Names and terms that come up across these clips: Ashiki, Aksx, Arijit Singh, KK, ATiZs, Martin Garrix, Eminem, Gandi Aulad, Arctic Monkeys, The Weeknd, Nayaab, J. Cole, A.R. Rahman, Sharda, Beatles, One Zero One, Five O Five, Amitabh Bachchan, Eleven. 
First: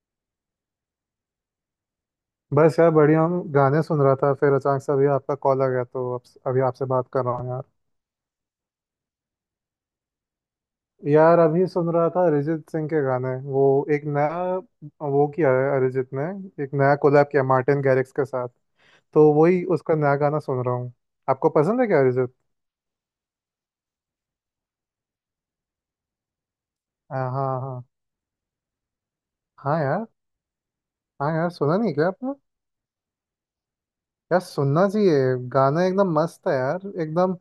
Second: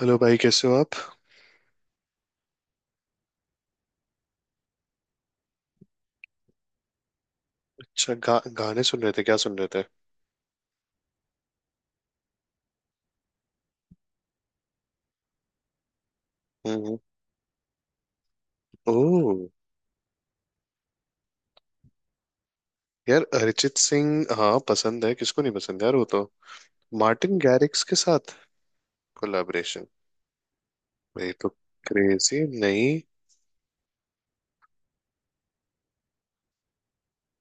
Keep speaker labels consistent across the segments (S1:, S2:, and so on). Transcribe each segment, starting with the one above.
S1: Hello भाई, कैसे हो आप।
S2: बस यार बढ़िया हूँ। गाने सुन रहा था, फिर अचानक से अभी आपका कॉल आ गया तो अब अभी आपसे बात कर रहा हूँ यार।
S1: अच्छा, गाने सुन रहे थे, क्या सुन रहे थे।
S2: यार अभी सुन रहा था अरिजीत सिंह के गाने। वो एक नया वो किया है अरिजीत ने, एक नया
S1: हम्म।
S2: कोलैब किया मार्टिन गैरिक्स के साथ। तो
S1: ओह।
S2: वही उसका नया गाना सुन रहा हूँ। आपको पसंद है क्या अरिजीत?
S1: यार अरिजीत सिंह, हाँ पसंद है, किसको नहीं पसंद यार, वो तो।
S2: हाँ
S1: मार्टिन
S2: हाँ हाँ।
S1: गैरिक्स के साथ
S2: हाँ
S1: कोलैबोरेशन।
S2: यार। हाँ
S1: भाई तो।
S2: यार, सुना नहीं क्या आपने?
S1: क्रेजी नहीं।
S2: यार सुनना चाहिए, गाना एकदम मस्त है यार एकदम।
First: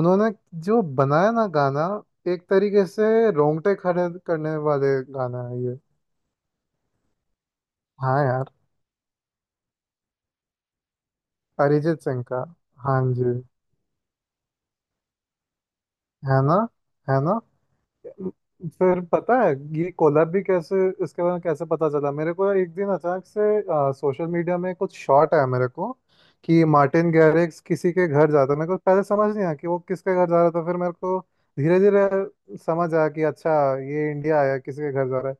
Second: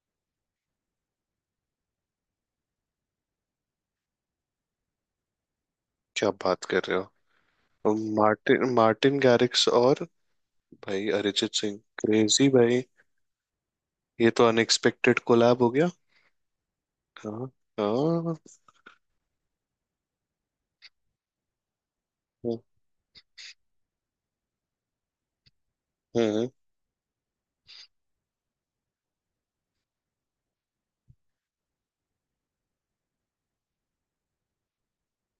S2: उन्होंने जो बनाया ना गाना, एक तरीके से रोंगटे खड़े करने वाले गाना है ये।
S1: क्या बात कर रहे हो।
S2: हाँ यार।
S1: मार्टिन मार्टिन गैरिक्स और भाई अरिजीत सिंह,
S2: अरिजीत सिंह का।
S1: क्रेजी भाई।
S2: हाँ जी।
S1: ये तो अनएक्सपेक्टेड कोलैब हो गया।
S2: है ना? है ना?
S1: हाँ। हाँ।
S2: फिर पता है ये कोलैब भी कैसे, इसके बारे में कैसे पता चला मेरे को?
S1: हम्म।
S2: एक दिन अचानक से सोशल मीडिया में कुछ शॉट आया मेरे को
S1: हम्म।
S2: कि मार्टिन गैरिक्स किसी के घर जाता है। मेरे को पहले समझ नहीं आया कि वो किसके घर जा रहा था, फिर मेरे को धीरे धीरे समझ आया कि अच्छा, ये इंडिया आया किसी के घर जा रहा है।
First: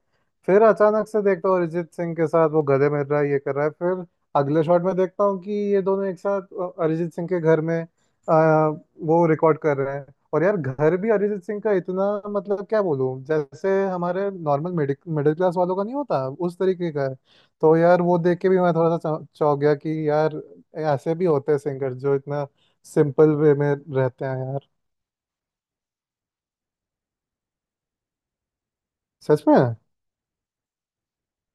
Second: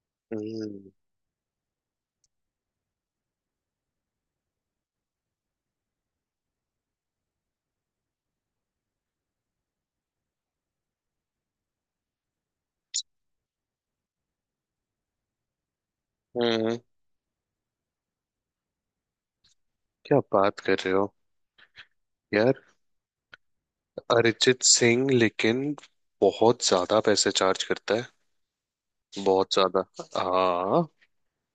S2: फिर
S1: हम्म।
S2: अचानक से देखता हूँ अरिजीत सिंह के साथ वो गले मिल रहा है, ये कर रहा है, फिर अगले शॉट में देखता हूँ कि ये दोनों एक साथ अरिजीत सिंह के घर में वो रिकॉर्ड कर रहे हैं। और यार घर भी अरिजीत सिंह का इतना, मतलब क्या बोलूं, जैसे हमारे नॉर्मल मिडिल मिडिल क्लास वालों का नहीं होता उस
S1: हम्म।
S2: तरीके का है। तो यार वो देख के भी मैं थोड़ा सा चौंक गया कि
S1: क्या
S2: यार
S1: बात कर रहे हो।
S2: ऐसे भी होते हैं सिंगर जो इतना
S1: यार
S2: सिंपल वे में रहते हैं
S1: अरिजीत
S2: यार।
S1: सिंह लेकिन बहुत ज्यादा पैसे चार्ज करता है,
S2: सच
S1: बहुत
S2: में।
S1: ज्यादा। हाँ।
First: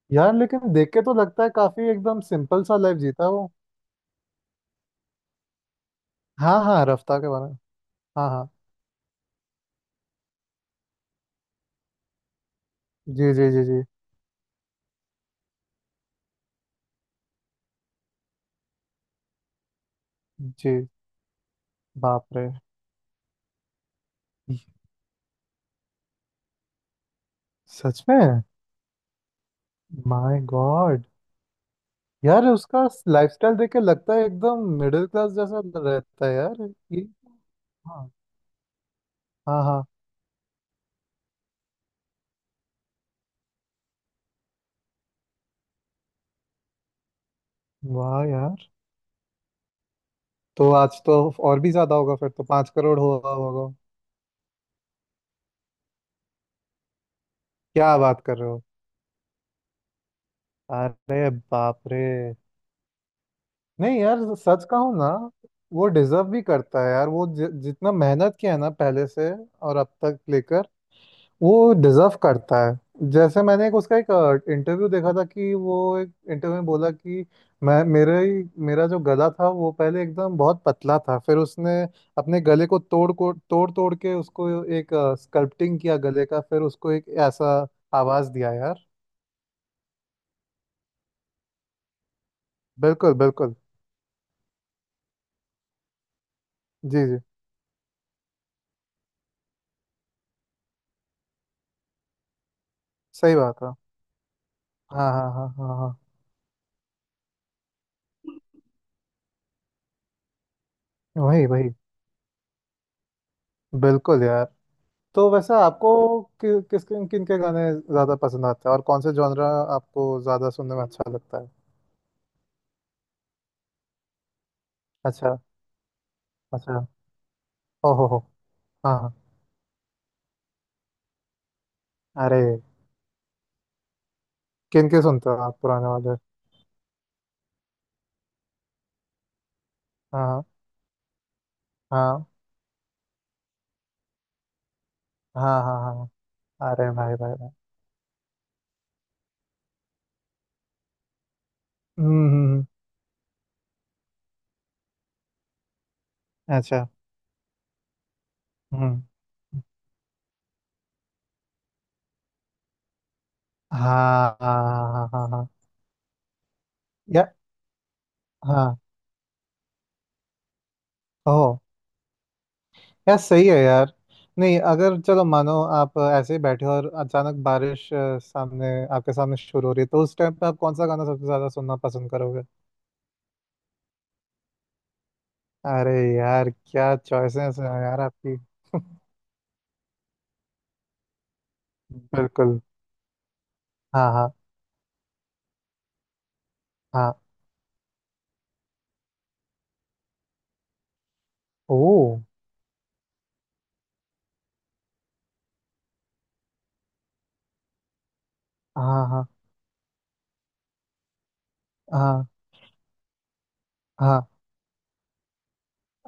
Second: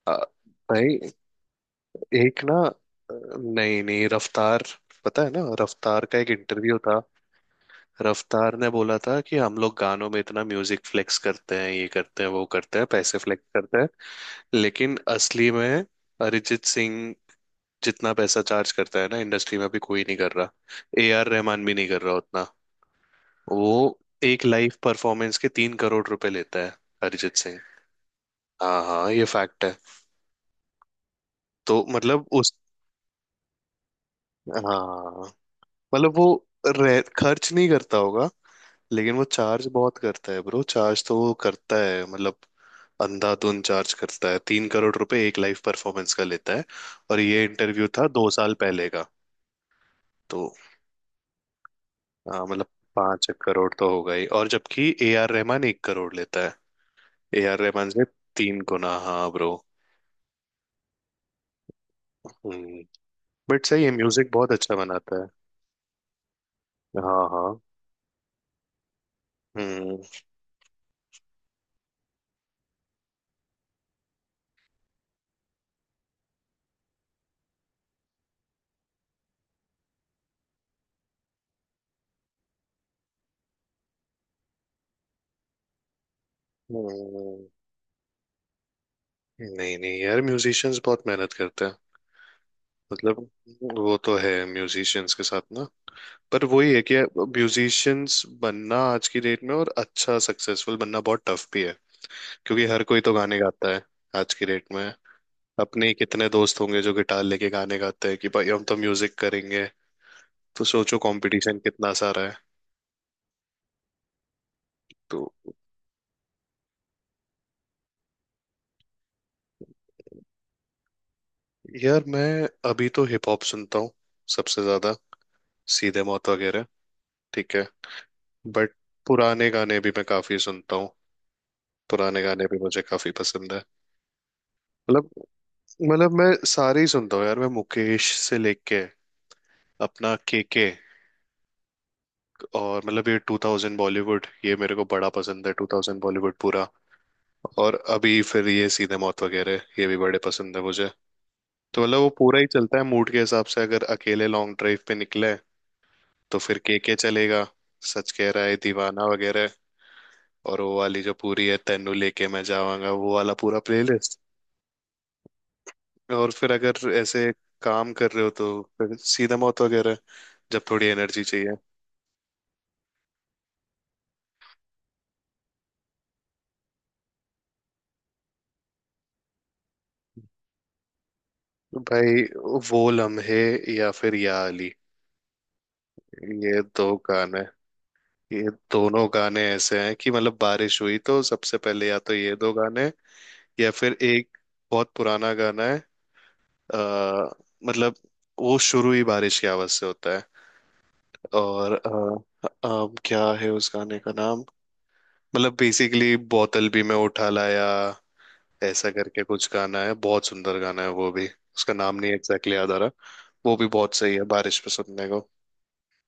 S1: आ,
S2: यार लेकिन देख
S1: भाई,
S2: के तो लगता है काफी एकदम
S1: एक ना,
S2: सिंपल सा लाइफ जीता है वो।
S1: नहीं नहीं, रफ्तार, पता है ना रफ्तार का एक
S2: हाँ
S1: इंटरव्यू
S2: हाँ,
S1: था।
S2: रफ्तार के बारे में। हाँ हाँ।
S1: रफ्तार ने बोला था कि हम लोग गानों में इतना म्यूजिक फ्लेक्स करते हैं, ये करते हैं, वो करते हैं, पैसे
S2: जी
S1: फ्लेक्स
S2: जी जी
S1: करते
S2: जी।
S1: हैं। लेकिन असली में अरिजीत सिंह जितना पैसा चार्ज करता है ना, इंडस्ट्री में अभी कोई नहीं कर रहा।
S2: जी।
S1: ए आर रहमान भी नहीं कर रहा
S2: बाप
S1: उतना।
S2: रे।
S1: वो एक लाइव परफॉर्मेंस के 3 करोड़ रुपए लेता है, अरिजीत सिंह।
S2: सच में।
S1: हाँ हाँ, ये फैक्ट है।
S2: My god.
S1: तो मतलब
S2: यार
S1: उस।
S2: उसका लाइफस्टाइल देख के लगता है एकदम मिडिल
S1: हाँ
S2: क्लास जैसा
S1: मतलब वो
S2: रहता है यार। ये
S1: खर्च नहीं करता
S2: हाँ।
S1: होगा। लेकिन वो
S2: हाँ
S1: चार्ज
S2: हाँ।
S1: बहुत करता है ब्रो, चार्ज तो वो करता है, मतलब अंधाधुन चार्ज करता है। 3 करोड़ रुपए एक लाइव परफॉर्मेंस का लेता है, और ये इंटरव्यू था
S2: वाह
S1: दो साल
S2: यार।
S1: पहले का। तो
S2: तो आज तो और भी ज्यादा होगा, फिर तो
S1: हाँ, मतलब
S2: 5 करोड़
S1: पांच
S2: हुआ होगा।
S1: करोड़ तो होगा ही। और जबकि ए आर रहमान 1 करोड़ लेता है, ए आर रहमान
S2: क्या
S1: से
S2: बात कर रहे
S1: तीन
S2: हो?
S1: गुना हाँ ब्रो।
S2: अरे बाप रे।
S1: बट सही है,
S2: नहीं यार,
S1: म्यूजिक बहुत
S2: सच
S1: अच्छा
S2: कहूँ ना,
S1: बनाता है।
S2: वो डिजर्व भी करता है यार। वो
S1: हाँ। हाँ।
S2: जितना मेहनत किया है ना पहले से और अब
S1: हम्म।
S2: तक लेकर, वो डिजर्व करता है। जैसे मैंने एक उसका एक इंटरव्यू देखा था कि वो एक इंटरव्यू में बोला कि मैं मेरे ही मेरा जो गला था वो पहले एकदम बहुत पतला था, फिर उसने अपने गले को तोड़ तोड़ के उसको एक स्कल्पटिंग किया गले का, फिर उसको एक
S1: हम्म।
S2: ऐसा आवाज दिया यार।
S1: नहीं नहीं यार, म्यूजिशियंस बहुत मेहनत करते हैं।
S2: बिल्कुल
S1: मतलब,
S2: बिल्कुल।
S1: वो तो है म्यूजिशियंस के साथ ना। पर वही है कि
S2: जी जी।
S1: म्यूजिशियंस बनना आज की डेट में और अच्छा सक्सेसफुल बनना बहुत टफ भी है, क्योंकि हर कोई तो
S2: सही
S1: गाने
S2: बात है।
S1: गाता है आज की डेट में।
S2: हाँ हाँ हाँ हाँ
S1: अपने
S2: हाँ।
S1: ही कितने दोस्त होंगे जो गिटार लेके गाने गाते हैं कि भाई हम तो म्यूजिक करेंगे। तो सोचो
S2: वही
S1: कंपटीशन
S2: वही।
S1: कितना सारा है।
S2: बिल्कुल यार।
S1: तो
S2: तो वैसे आपको किस किन किन के गाने ज्यादा पसंद आते हैं और कौन से जॉनरा आपको ज्यादा सुनने में अच्छा लगता है?
S1: यार मैं, अभी तो हिप हॉप सुनता हूँ सबसे ज्यादा,
S2: अच्छा।
S1: सीधे मौत वगैरह,
S2: अच्छा।
S1: ठीक है।
S2: ओ हो हो।
S1: बट
S2: हाँ हाँ।
S1: पुराने गाने भी मैं काफी सुनता हूँ, पुराने
S2: अरे,
S1: गाने भी मुझे काफी पसंद है।
S2: किन के
S1: मतलब
S2: सुनते हो आप पुराने
S1: मतलब
S2: वाले?
S1: मैं सारे ही सुनता हूँ यार। मैं मुकेश से लेके अपना
S2: हाँ
S1: केके,
S2: हाँ
S1: और मतलब ये 2000 बॉलीवुड ये मेरे को बड़ा पसंद है,
S2: हाँ हाँ
S1: 2000
S2: हाँ।
S1: बॉलीवुड पूरा।
S2: अरे भाई भाई भाई।
S1: और अभी फिर ये सीधे मौत वगैरह, ये भी बड़े पसंद है मुझे। तो मतलब वो पूरा ही
S2: हम्म।
S1: चलता है मूड के हिसाब से। अगर अकेले लॉन्ग ड्राइव पे निकले तो फिर
S2: अच्छा।
S1: केके चलेगा, सच कह रहा है
S2: हम्म।
S1: दीवाना वगैरह। और वो वाली जो पूरी है तेनू लेके मैं जावांगा, वो वाला पूरा प्लेलिस्ट।
S2: हाँ हाँ हाँ हाँ हाँ।
S1: और फिर अगर
S2: या।
S1: ऐसे काम कर रहे हो तो
S2: हाँ।
S1: फिर सीधा मौत वगैरह, जब थोड़ी एनर्जी चाहिए।
S2: ओह। यार सही है यार। नहीं अगर चलो मानो आप ऐसे ही बैठे हो और अचानक बारिश सामने आपके सामने शुरू हो रही है, तो उस टाइम पे आप कौन सा गाना सबसे ज्यादा सुनना पसंद
S1: भाई,
S2: करोगे?
S1: वो लम्हे, या फिर या अली,
S2: अरे यार,
S1: ये दो
S2: क्या
S1: गाने।
S2: चॉइसेस हैं यार आपकी।
S1: ये दोनों गाने ऐसे हैं कि मतलब बारिश हुई तो सबसे पहले या तो ये दो
S2: बिल्कुल।
S1: गाने, या फिर
S2: हाँ हाँ
S1: एक बहुत पुराना गाना है।
S2: हाँ।
S1: आ, मतलब, वो शुरू ही बारिश की आवाज से होता है। और
S2: ओ।
S1: क्या है उस गाने का नाम। मतलब बेसिकली, बोतल भी मैं उठा लाया, ऐसा
S2: हाँ
S1: करके
S2: हाँ
S1: कुछ गाना है, बहुत सुंदर गाना है वो भी। उसका नाम नहीं
S2: हाँ
S1: एग्जैक्टली याद आ रहा। वो भी बहुत सही
S2: हाँ।
S1: है बारिश में सुनने को।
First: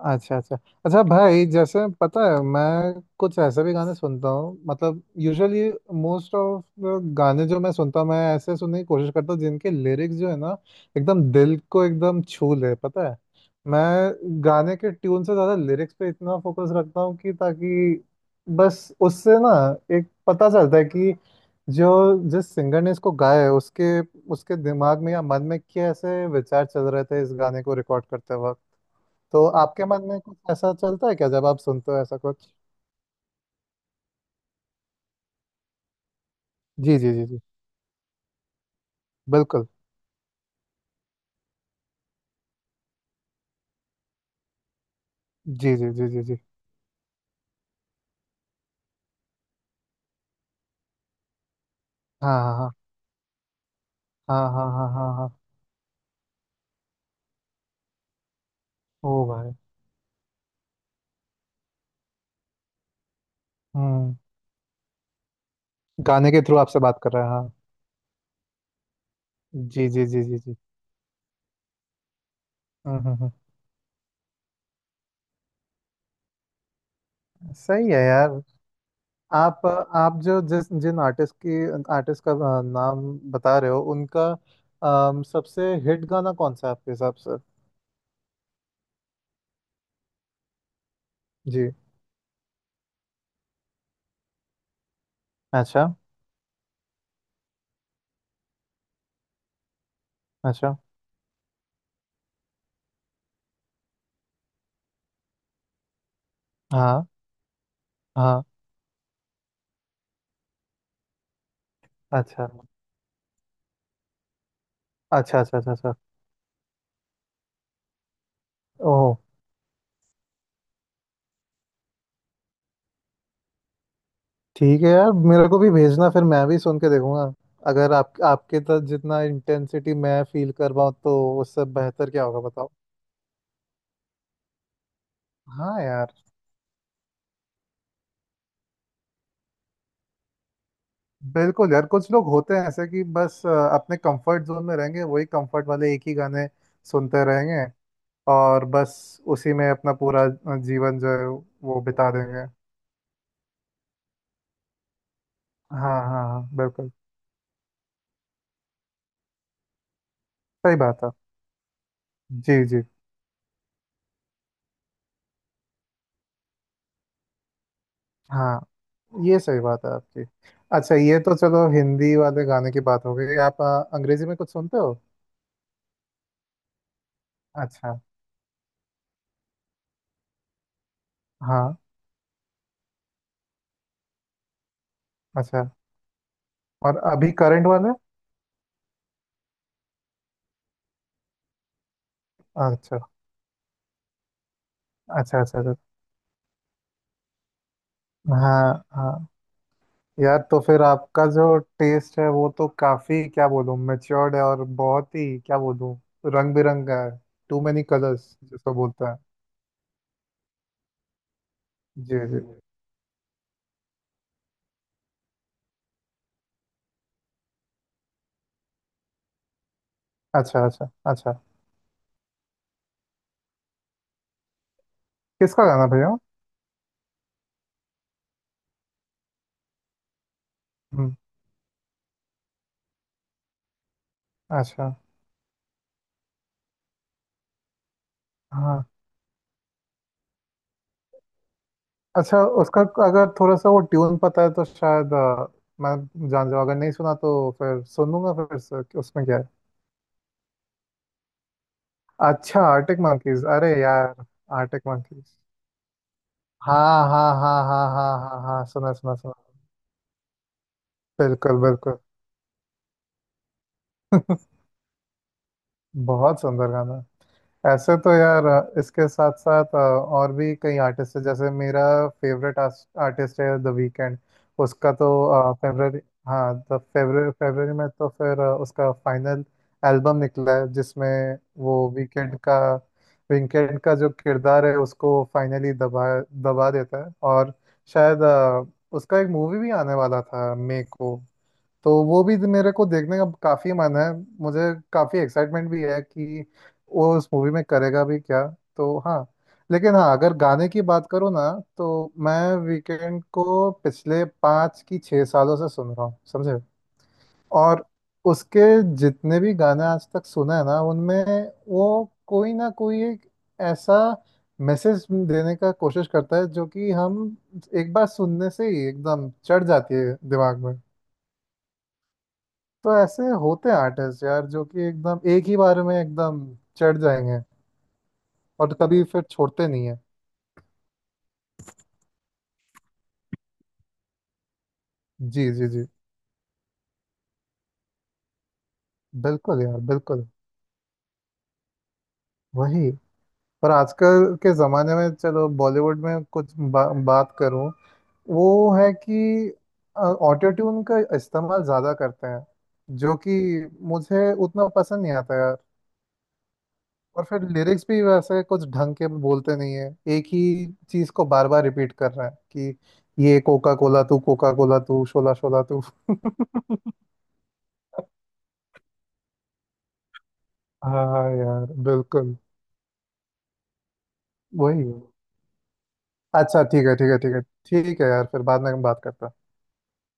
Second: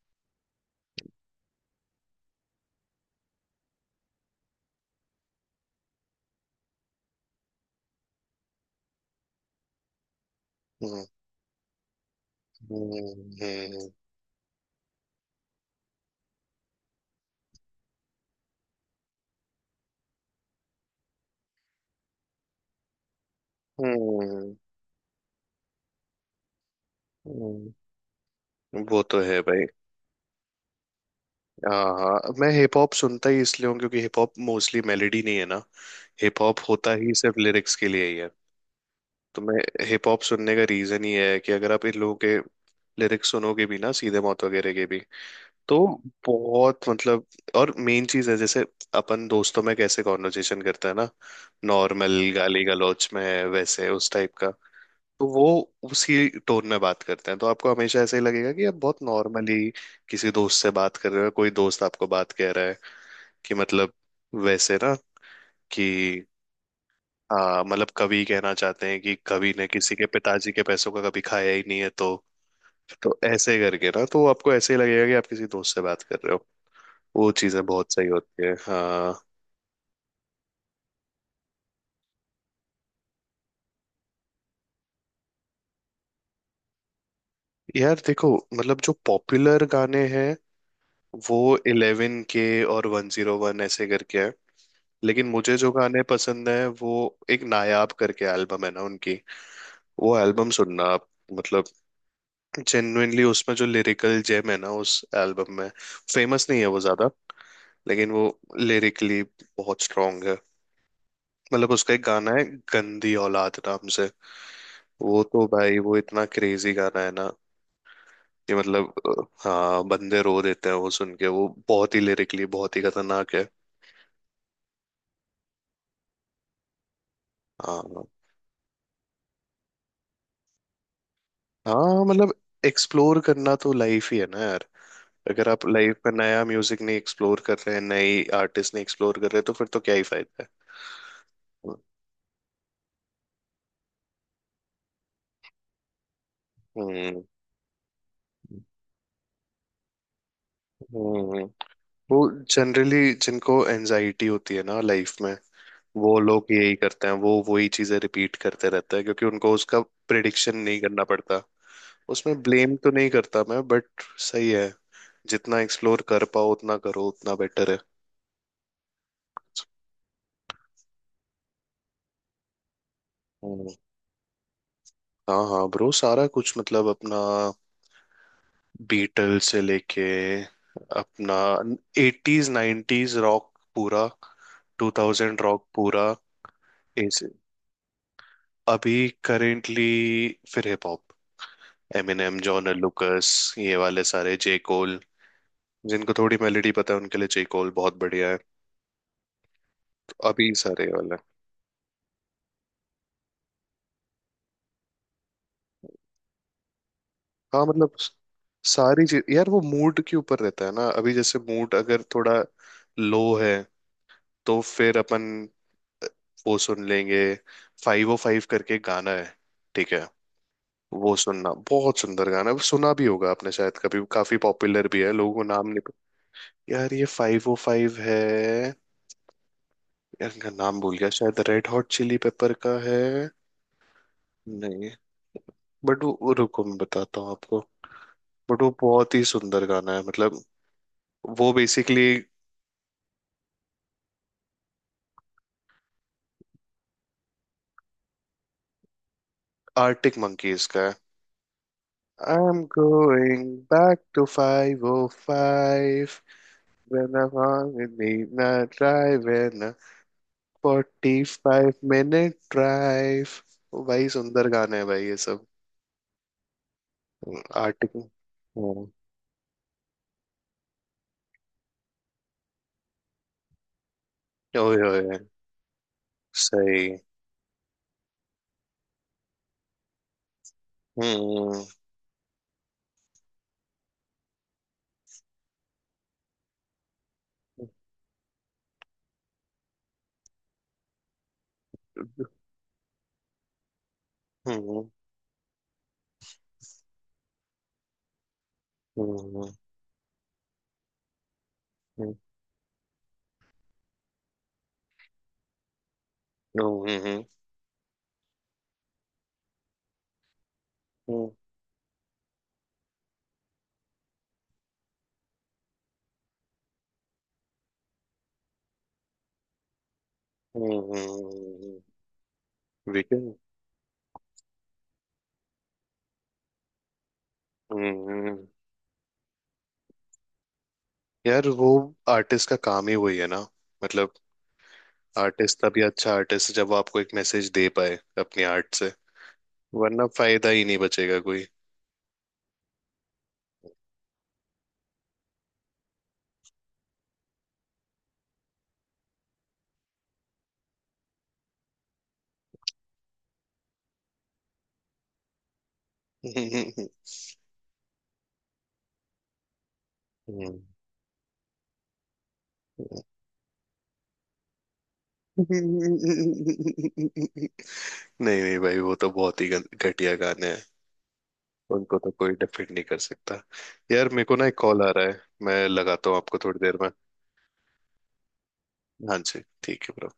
S2: अच्छा अच्छा। अच्छा भाई, जैसे पता है मैं कुछ ऐसे भी गाने सुनता हूँ, मतलब यूजुअली मोस्ट ऑफ गाने जो मैं सुनता हूँ मैं ऐसे सुनने की कोशिश करता हूँ जिनके लिरिक्स जो है ना,
S1: हम्म।
S2: एकदम दिल को एकदम छू ले
S1: हम्म।
S2: पता है। मैं
S1: हम्म।
S2: गाने के ट्यून से ज़्यादा लिरिक्स पे इतना फोकस रखता हूँ कि ताकि बस उससे ना एक पता चलता है कि जो जिस सिंगर ने इसको गाया है उसके,
S1: हम्म।
S2: उसके दिमाग में या मन में कैसे विचार चल रहे थे इस गाने
S1: हम्म।
S2: को रिकॉर्ड करते वक्त।
S1: वो तो है
S2: तो
S1: भाई।
S2: आपके मन में कुछ ऐसा चलता है क्या जब आप
S1: हाँ
S2: सुनते हो ऐसा
S1: हाँ,
S2: कुछ?
S1: मैं हिप हॉप सुनता ही इसलिए हूँ क्योंकि हिप हॉप मोस्टली मेलेडी नहीं है ना, हिप हॉप होता
S2: जी जी
S1: ही
S2: जी
S1: सिर्फ
S2: जी।
S1: लिरिक्स के लिए ही है। तो मैं,
S2: बिल्कुल।
S1: हिप हॉप सुनने का रीजन ही है कि अगर आप इन लोगों के लिरिक्स सुनोगे भी ना, सीधे मौत वगैरह के भी,
S2: जी
S1: तो
S2: जी जी जी जी।
S1: बहुत मतलब। और मेन चीज है, जैसे अपन दोस्तों में कैसे कॉन्वर्जेशन करते हैं ना, नॉर्मल
S2: हाँ
S1: गाली
S2: हाँ
S1: गलौच में, वैसे उस टाइप
S2: हाँ
S1: का।
S2: हाँ हाँ हाँ हाँ
S1: तो
S2: हाँ।
S1: वो उसी टोन में बात करते हैं, तो आपको हमेशा ऐसे ही लगेगा कि आप बहुत
S2: ओ भाई।
S1: नॉर्मली किसी दोस्त से बात कर रहे हो, कोई दोस्त आपको बात कह रहा है, कि मतलब
S2: हम्म।
S1: वैसे ना, कि
S2: गाने के थ्रू आपसे बात कर रहे हैं हाँ।
S1: हाँ मतलब कवि कहना चाहते हैं कि कवि ने
S2: जी
S1: किसी के
S2: जी जी जी
S1: पिताजी
S2: जी।
S1: के पैसों का कभी खाया ही नहीं है। तो
S2: हम्म हम्म
S1: तो
S2: हम्म।
S1: ऐसे करके ना, तो आपको ऐसे ही लगेगा कि आप किसी दोस्त से बात कर रहे हो। वो चीजें
S2: सही
S1: बहुत
S2: है
S1: सही
S2: यार।
S1: होती है, हाँ।
S2: आप आप जो जिस जिन आर्टिस्ट की आर्टिस्ट का नाम बता रहे हो उनका सबसे हिट गाना कौन सा है आपके हिसाब से?
S1: यार देखो, मतलब जो पॉपुलर गाने हैं वो
S2: जी।
S1: 11 के और 101 ऐसे करके है। लेकिन मुझे जो
S2: अच्छा।
S1: गाने पसंद है, वो एक नायाब करके एल्बम है ना उनकी, वो एल्बम
S2: अच्छा।
S1: सुनना आप। मतलब जेन्युइनली उसमें जो लिरिकल जेम है ना उस एल्बम में, फेमस नहीं है वो
S2: हाँ
S1: ज्यादा, लेकिन वो
S2: हाँ।
S1: लिरिकली बहुत स्ट्रांग है। मतलब उसका एक गाना है,
S2: अच्छा
S1: गंदी औलाद नाम से, वो
S2: अच्छा
S1: तो
S2: अच्छा अच्छा।
S1: भाई
S2: अच्छा।
S1: वो इतना क्रेजी गाना है ना, कि मतलब
S2: ओह।
S1: हाँ, बंदे रो देते हैं वो सुन के, वो बहुत ही लिरिकली बहुत ही खतरनाक है।
S2: ठीक है यार, मेरे को भी भेजना, फिर मैं भी सुन के देखूंगा। अगर
S1: हाँ।
S2: आप आपके तो जितना इंटेंसिटी मैं फील कर पाऊँ, तो उससे
S1: हाँ
S2: बेहतर क्या
S1: मतलब,
S2: होगा बताओ।
S1: एक्सप्लोर करना तो लाइफ ही है ना यार। अगर आप
S2: हाँ
S1: लाइफ में
S2: यार।
S1: नया म्यूजिक नहीं एक्सप्लोर कर रहे हैं, नई आर्टिस्ट नहीं एक्सप्लोर कर रहे, तो फिर तो क्या ही फायदा है।
S2: बिल्कुल यार, कुछ लोग होते हैं ऐसे कि बस अपने कंफर्ट जोन में रहेंगे, वही कंफर्ट वाले एक ही गाने
S1: हम्म।
S2: सुनते रहेंगे, और बस उसी में अपना पूरा जीवन जो है
S1: हम्म।
S2: वो बिता
S1: वो
S2: देंगे।
S1: जनरली जिनको एनजाइटी होती है ना लाइफ में,
S2: हाँ
S1: वो
S2: हाँ
S1: लोग
S2: हाँ
S1: यही
S2: बिल्कुल।
S1: करते हैं, वो वही चीजें रिपीट करते रहते हैं, क्योंकि उनको उसका प्रिडिक्शन
S2: सही
S1: नहीं करना
S2: बात है।
S1: पड़ता। उसमें
S2: जी
S1: ब्लेम
S2: जी।
S1: तो नहीं करता मैं, बट सही है, जितना एक्सप्लोर कर पाओ उतना करो, उतना बेटर है।
S2: हाँ। ये सही बात है आपकी। अच्छा ये तो चलो हिंदी वाले गाने की बात हो गई, आप
S1: हम्म।
S2: अंग्रेजी में कुछ सुनते हो?
S1: हाँ हाँ ब्रो, सारा कुछ, मतलब अपना
S2: अच्छा।
S1: बीटल से लेके, अपना
S2: हाँ।
S1: एटीज 90s रॉक पूरा, टू थाउजेंड
S2: अच्छा।
S1: रॉक पूरा।
S2: और अभी
S1: ऐसे,
S2: करंट वाले?
S1: अभी करेंटली फिर हिप हॉप, एमिनेम, जॉन
S2: अच्छा
S1: लुकस, ये वाले सारे, जे कोल।
S2: अच्छा अच्छा अच्छा।
S1: जिनको थोड़ी मेलोडी पता है उनके लिए जे कोल बहुत बढ़िया है।
S2: हाँ हाँ।
S1: तो
S2: यार
S1: अभी
S2: तो फिर
S1: सारे ये वाले।
S2: आपका जो टेस्ट है वो तो काफी, क्या बोलूँ, मेच्योर्ड है, और बहुत ही क्या बोलूँ, रंग बिरंगा है। टू
S1: हाँ
S2: मेनी
S1: मतलब,
S2: कलर्स जिसको
S1: सारी
S2: बोलता है।
S1: चीज यार वो मूड के ऊपर रहता है ना। अभी जैसे मूड अगर
S2: जी
S1: थोड़ा
S2: जी।
S1: लो है, तो फिर अपन वो सुन लेंगे, 505 करके गाना है, ठीक है।
S2: अच्छा अच्छा
S1: वो
S2: अच्छा।
S1: सुनना, बहुत सुंदर गाना है, सुना भी होगा आपने शायद कभी, काफी पॉपुलर भी है, लोगों को
S2: किसका
S1: नाम नहीं
S2: गाना भैया?
S1: पता। यार ये 505 है, यार इनका नाम भूल गया,
S2: हम्म,
S1: शायद रेड हॉट चिली पेपर का है। नहीं,
S2: अच्छा।
S1: बट वो रुको मैं बताता हूँ आपको। बट वो
S2: हाँ।
S1: बहुत ही सुंदर गाना है, मतलब वो बेसिकली
S2: अच्छा उसका, अगर थोड़ा सा वो ट्यून पता है तो शायद मैं जान जाऊँ, अगर नहीं सुना तो फिर सुनूंगा फिर से कि उसमें क्या है।
S1: आर्टिक मंकीज का है। आई एम
S2: अच्छा आर्टिक
S1: गोइंग
S2: मंकीज, अरे
S1: बैक टू
S2: यार।
S1: Five
S2: Arctic
S1: O
S2: Monkeys.
S1: Five
S2: हाँ
S1: when
S2: हाँ
S1: I'm
S2: हाँ
S1: on a
S2: हाँ हाँ हाँ हाँ,
S1: midnight
S2: सुना सुना
S1: drive
S2: सुना।
S1: and a
S2: बिल्कुल
S1: 45
S2: बिल्कुल।
S1: minute drive। भाई सुंदर गाने हैं भाई ये सब।
S2: बहुत सुंदर गाना।
S1: आर्टिक।
S2: ऐसे तो यार
S1: ओए।
S2: इसके साथ साथ और भी कई आर्टिस्ट है, जैसे मेरा फेवरेट आर्टिस्ट है द वीकेंड। उसका
S1: ओए।
S2: तो फेब्रवरी, हाँ तो
S1: सही।
S2: फेब्रवरी, फेब्रवरी में तो फिर उसका फाइनल एल्बम निकला है जिसमें
S1: हम्म।
S2: वो वीकेंड का, वीकेंड का जो किरदार है उसको फाइनली दबा दबा देता है, और शायद उसका एक मूवी भी आने वाला था मे को, तो वो भी तो मेरे को देखने का काफी मन है। मुझे
S1: हम्म।
S2: काफी एक्साइटमेंट भी है कि वो उस मूवी में करेगा भी क्या। तो हाँ, लेकिन हाँ अगर गाने की बात करूँ ना, तो मैं वीकेंड को पिछले 5 की 6 सालों से सुन रहा हूँ समझे।
S1: हम्म। हम्म।
S2: और उसके जितने भी गाने आज तक सुने हैं ना उनमें
S1: वीकेंड।
S2: वो कोई ना कोई एक ऐसा मैसेज देने का कोशिश करता है जो कि हम एक बार सुनने से ही एकदम चढ़ जाती है दिमाग
S1: हम्म।
S2: में।
S1: हम्म। हम्म। हम्म। हम्म। हम्म। हम्म। हम्म। हम्म। हम्म।
S2: तो ऐसे
S1: हम्म।
S2: होते हैं आर्टिस्ट यार जो कि एकदम एक ही बार में एकदम चढ़ जाएंगे
S1: हम्म।
S2: और कभी फिर छोड़ते नहीं है।
S1: यार वो आर्टिस्ट का काम ही वही है ना। मतलब,
S2: जी
S1: आर्टिस्ट
S2: जी
S1: तभी
S2: जी।
S1: अच्छा आर्टिस्ट जब वो आपको एक मैसेज दे पाए अपनी आर्ट से,
S2: बिल्कुल यार,
S1: वरना
S2: बिल्कुल।
S1: फायदा ही नहीं बचेगा कोई।
S2: वही। पर आजकल के ज़माने में चलो बॉलीवुड में कुछ बात करूं, वो है कि ऑटो ट्यून का इस्तेमाल ज़्यादा करते हैं, जो कि मुझे उतना पसंद नहीं आता।
S1: नहीं
S2: और फिर लिरिक्स भी वैसे कुछ ढंग के बोलते नहीं है, एक ही चीज को बार बार रिपीट कर रहे हैं कि ये कोका कोला तू शोला शोला तू।
S1: नहीं भाई, वो तो बहुत ही घटिया गाने हैं,
S2: हाँ यार
S1: उनको तो कोई
S2: बिल्कुल।
S1: डिफेंड नहीं कर सकता। यार मेरे को ना एक कॉल
S2: वही
S1: आ
S2: है।
S1: रहा है, मैं लगाता हूँ आपको थोड़ी
S2: अच्छा
S1: देर
S2: ठीक
S1: में।
S2: है ठीक है ठीक है। ठीक है यार, फिर बाद में हम बात
S1: हाँ
S2: करते
S1: जी,
S2: हैं।
S1: ठीक है ब्रो।